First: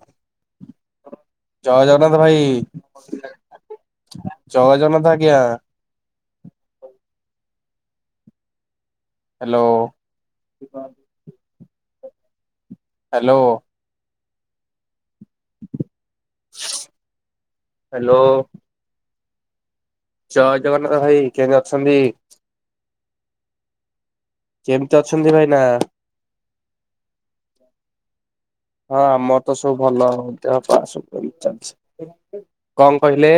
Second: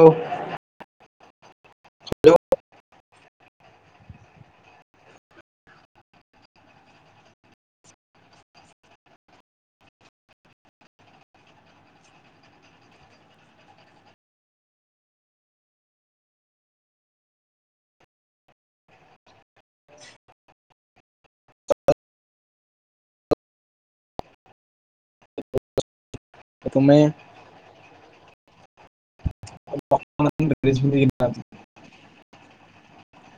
ହଉ ଜୟ ଜଗନ୍ନାଥ ହ୍ୟାଲୋ। ଭାଇ। ଜୟ ଜଗନ୍ନାଥ ଆଜ୍ଞା। Hello hello. ହ୍ୟାଲୋ। ଜୟ ଜଗନ୍ନାଥ ଭାଇ କେମିତି ଅଛନ୍ତି? କେମିତି ଅଛନ୍ତି ଭାଇନା? ଆଉ ତୁମେ? ହଁ ଆମର ତ ସବୁ କଣ ଭଲ କଣ କଲଣି? ହ୍ୟାଲୋ। ଦେହପା ସବୁ ଏମତି ଚାଲିଚି। କଣ କହିଲେ?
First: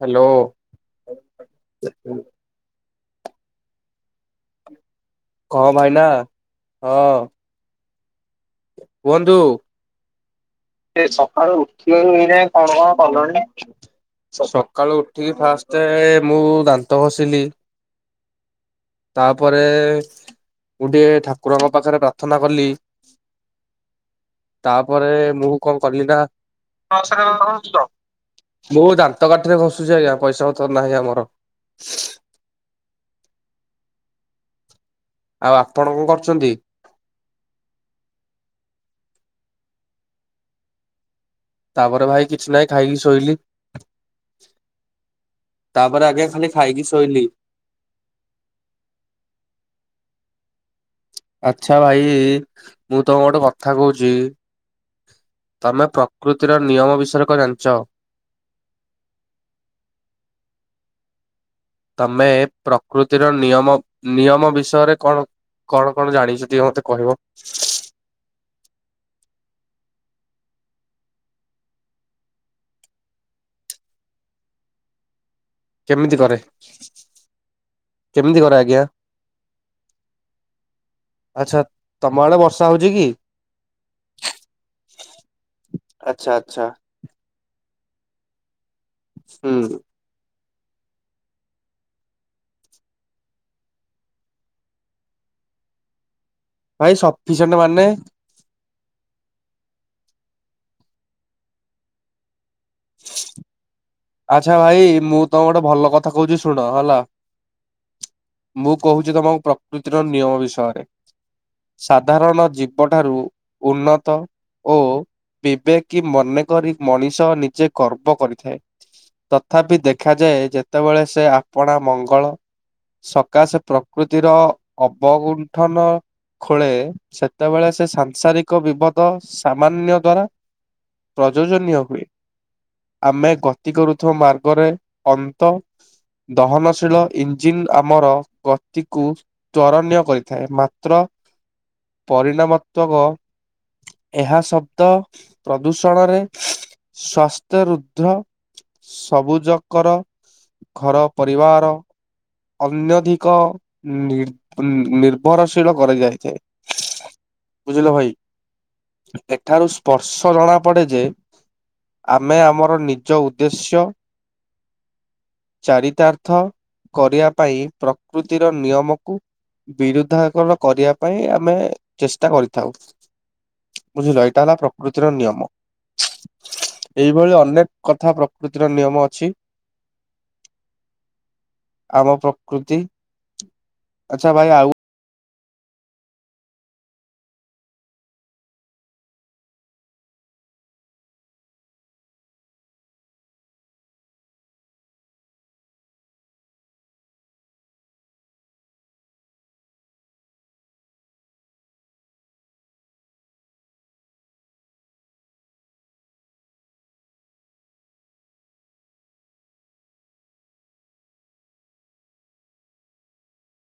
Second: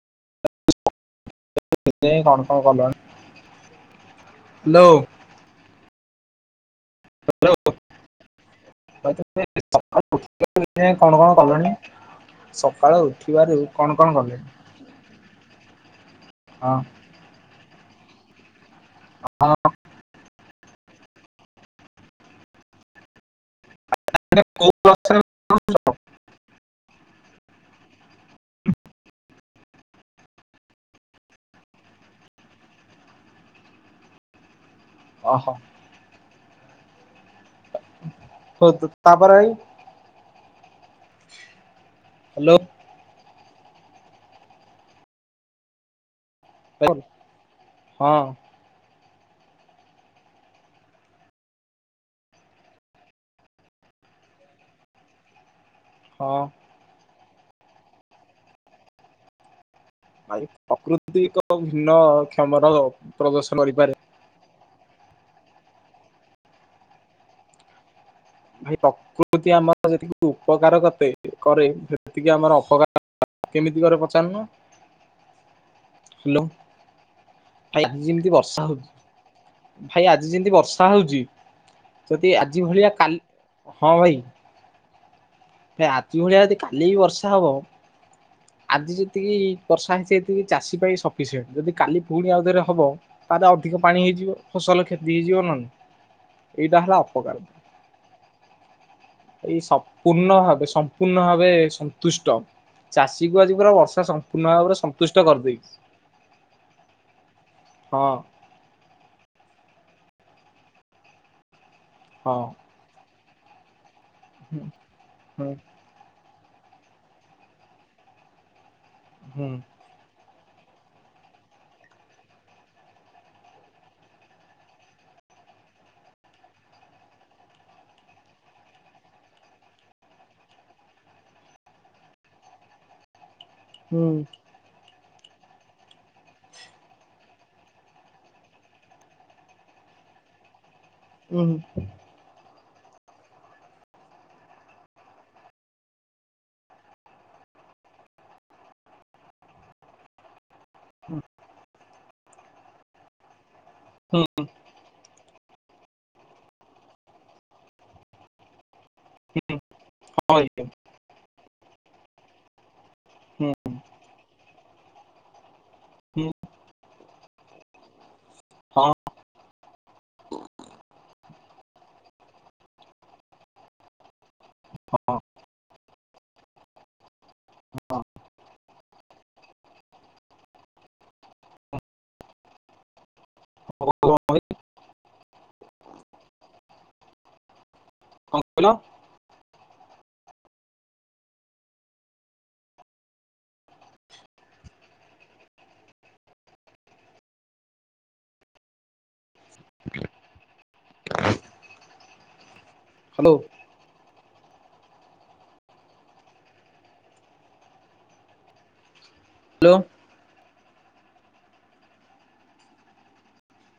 ହ୍ୟାଲୋ। [unintelligible] କଣ [unintelligible] କଲଣି। ହ୍ୟାଲୋ। କଣ ଭାଇନା? ହଁ। ହ୍ୟାଲୋ। କୁହନ୍ତୁ। ଏ କଣ କଣ ସକାଳୁ କଲଣି ଉଠିବା [unintelligible] ଏଇନାଇ କଣ କଣ ସକାଳୁ କଲଣି ନା? ଉଠିବାରୁ କଣ କଣ କଲେଣି? ସ ସକାଳୁ ଉଠିକି ଫାଷ୍ଟେ ମୁଁ ହଁ। ଦାନ୍ତ ଘଷିଲି। ତାପରେ ମୁଁ ଟିକେ ଠାକୁରଙ୍କ ପାଖରେ ପ୍ରାର୍ଥନା କଲି। [inaudible] ତାପରେ ମୁଁ କଣ କଲିି ନା ମୁଁ ଦାନ୍ତ କାଠିରେ ଘସୁଛି ଆଜ୍ଞା ପଇସା ପତ୍ର ନାହିଁ ଆମର। ଆଉ ଆପଣ କଣ କରୁଛନ୍ତି? କୁହନ୍ତୁ ତାପରେ ଭାଇ। ତାପରେ ଭାଇ କିଛି ହ୍ୟାଲୋ ନାହିଁ ଖାଇକି ଶୋଇଲି ତାପରେ ଆଜ୍ଞା ଖାଲି ଖାଇକି ଶୋଇଲି। ହଁ। ଆଚ୍ଛା ଭାଇ ମୁଁ ତମକୁ ଗୋଟେ କଥା କହୁଛି ତମେ ହଁ। ପ୍ରକୃତିର ନିୟମ ବିଷୟରେ କଣ ଜାଣିଛ? ଭାଇ ପ୍ରକୃତି ଏକ ଭିନ୍ନ ତମେ କ୍ଷମ ର ପ୍ରକୃତିର ପ୍ରଦର୍ଶନ ନିୟମ କରିପାରେ। ନିୟମ ବିଷୟରେ କଣ କଣ କଣ ଜାଣିଛ ଟିକେ ମତେ କହିବ। ଭାଇ ପ୍ରକୃତି ଆମର ଯେତିକି ଉପକାର କରେ ସେତିକି ଆମର ଅପକାର [unintelligible] କେମିତି କରେ ପଚାରନୁ। କେମିତି କରେ ହାଲୋ ଭାଇ ଆଜି ଯେମିତି କେମିତି କରେ ବର୍ଷା ଆଜ୍ଞା? ହଉଛି ଭାଇ ଆଜି ଯେମିତି ବର୍ଷା ହଉଛି ଆଚ୍ଛା ତମ ଯଦି ଆଡେ ବର୍ଷା ଆଜି ହଉଛି ଭଳିଆ କି? କାଲି ହଁ ଭାଇ [inaudible] ହେ ଆଜି ଆଚ୍ଛା ଭଳିଆ ଯଦି ଆଚ୍ଛା କାଲି ବି ବର୍ଷା ହବ ଆଜି ଯେତିକି ହୁଁ ବର୍ଷା ହେଇଛି ସେତିକି ଚାଷୀ ପାଇଁ ସଫିଶେଣ୍ଟ ଯଦି କାଲି ପୁଣି ଆଉଥରେ ହବ ତାହେଲେ ଅଧିକ ପାଣି ହେଇଯିବ ଫସଲ କ୍ଷତି ହେଇଯିବ ନହେଲେ ଏଇଟା ଭାଇ ହେଲା ଅପକାର। ସଫିସିଏଣ୍ଟ ମାନେ ଏଇ ସମ୍ପୂର୍ଣ୍ଣ ଭାବେ ସମ୍ପୂର୍ଣ୍ଣ ଭାବେ ସନ୍ତୁଷ୍ଟ ଚାଷୀକୁ ଆଜି ପୁରା ବର୍ଷା ସମ୍ପୂର୍ଣ୍ଣ ଆଚ୍ଛା ଭାବରେ ଭାଇ ସନ୍ତୁଷ୍ଟ ମୁଁ ତମକୁ ଗୋଟେ କରିଦେଇଛି ଭଲ କଥା କହୁଛି ଶୁଣ ହେଲା। ହଁ। ମୁଁ କହୁଛି ତମକୁ ପ୍ରକୃତିର ନିୟମ ବିଷୟରେ ହଁ। ସାଧାରଣ ଜୀବ ଜୀବଠାରୁ ଉନ୍ନତ ଓ ହୁଁ ବିବେକ୍ କି ମନେକରି ମଣିଷ ନିଜେ ଗର୍ବ କରିଥାଏ ହୁଁ ତଥାପି ଦେଖ ଦେଖାଯାଏ ଯେତେବେଳେ ସେ ଆପଣା ମଙ୍ଗଳ ସକାସେ ପ୍ରକୃତିର ଅବଗୁଣ୍ଠନ ଖୋଳେ ସେତେବେଳେ ସେ ସାଂସାରିକ ବିପଦ ସାମାନ୍ୟ ଦ୍ଵାରା ପ୍ରଯୋଜନୀୟ ହୁଏ ଆମେ ଗ ଗତି ହୁଁ କରୁଥିବା ମାର୍ଗରେ ଅନ୍ତ ଦହନଶୀଳ ଇ ଜିନ୍ ଆମର ଗତିକୁ ତ୍ୱରନୀୟ କରିଥାଏ ମାତ୍ର ଉ, ହୁଁ। ପରିଣାମାତ୍ମକ ଏହା ଶବ୍ଦ ପ୍ରଦୂଷଣରେ ସ୍ୱାସ୍ଥ୍ୟ ରୁଦ୍ଧ ସବୁଜକର ଘର ପରିବାର ଅନ୍ୟଧିକ ନି ହୁଁ ନି ନିର୍ଭରଶୀଳ କରାଯାଇଥାଏ ବୁଝିଲ ଭାଇ। ଏଠାରୁ ସ୍ପର୍ଶ ଜଣା ପଡେ ଯେ ଆମେ ଆମର ନି ନିଜ ଉଦ୍ଦେଶ୍ୟ ହୁଁ ଚାରିତାର୍ଥ କରିବା ପାଇଁ ପ୍ରକୃତିର ହଁ ନିୟମକୁ ବିରୁଧାକରଣ କରିବା ପାଇଁ ଆମେ ଚେଷ୍ଟା କରିଥାଉ। ବୁଝିଲ ଏଇଟା ହେଲା ପ୍ରକୃତିର ନିୟମ ଏଇଭଳି ଅନେକ କଥା ପ୍ରକୃତିର ନିୟମ ଅଛି। ଆମ ପ୍ରକୃତି, ହଁ ଆଚ୍ଛା ଭାଇ ଆଉ କଁ କହିଲ? ହ୍ୟାଲୋ। ହ୍ୟାଲୋ।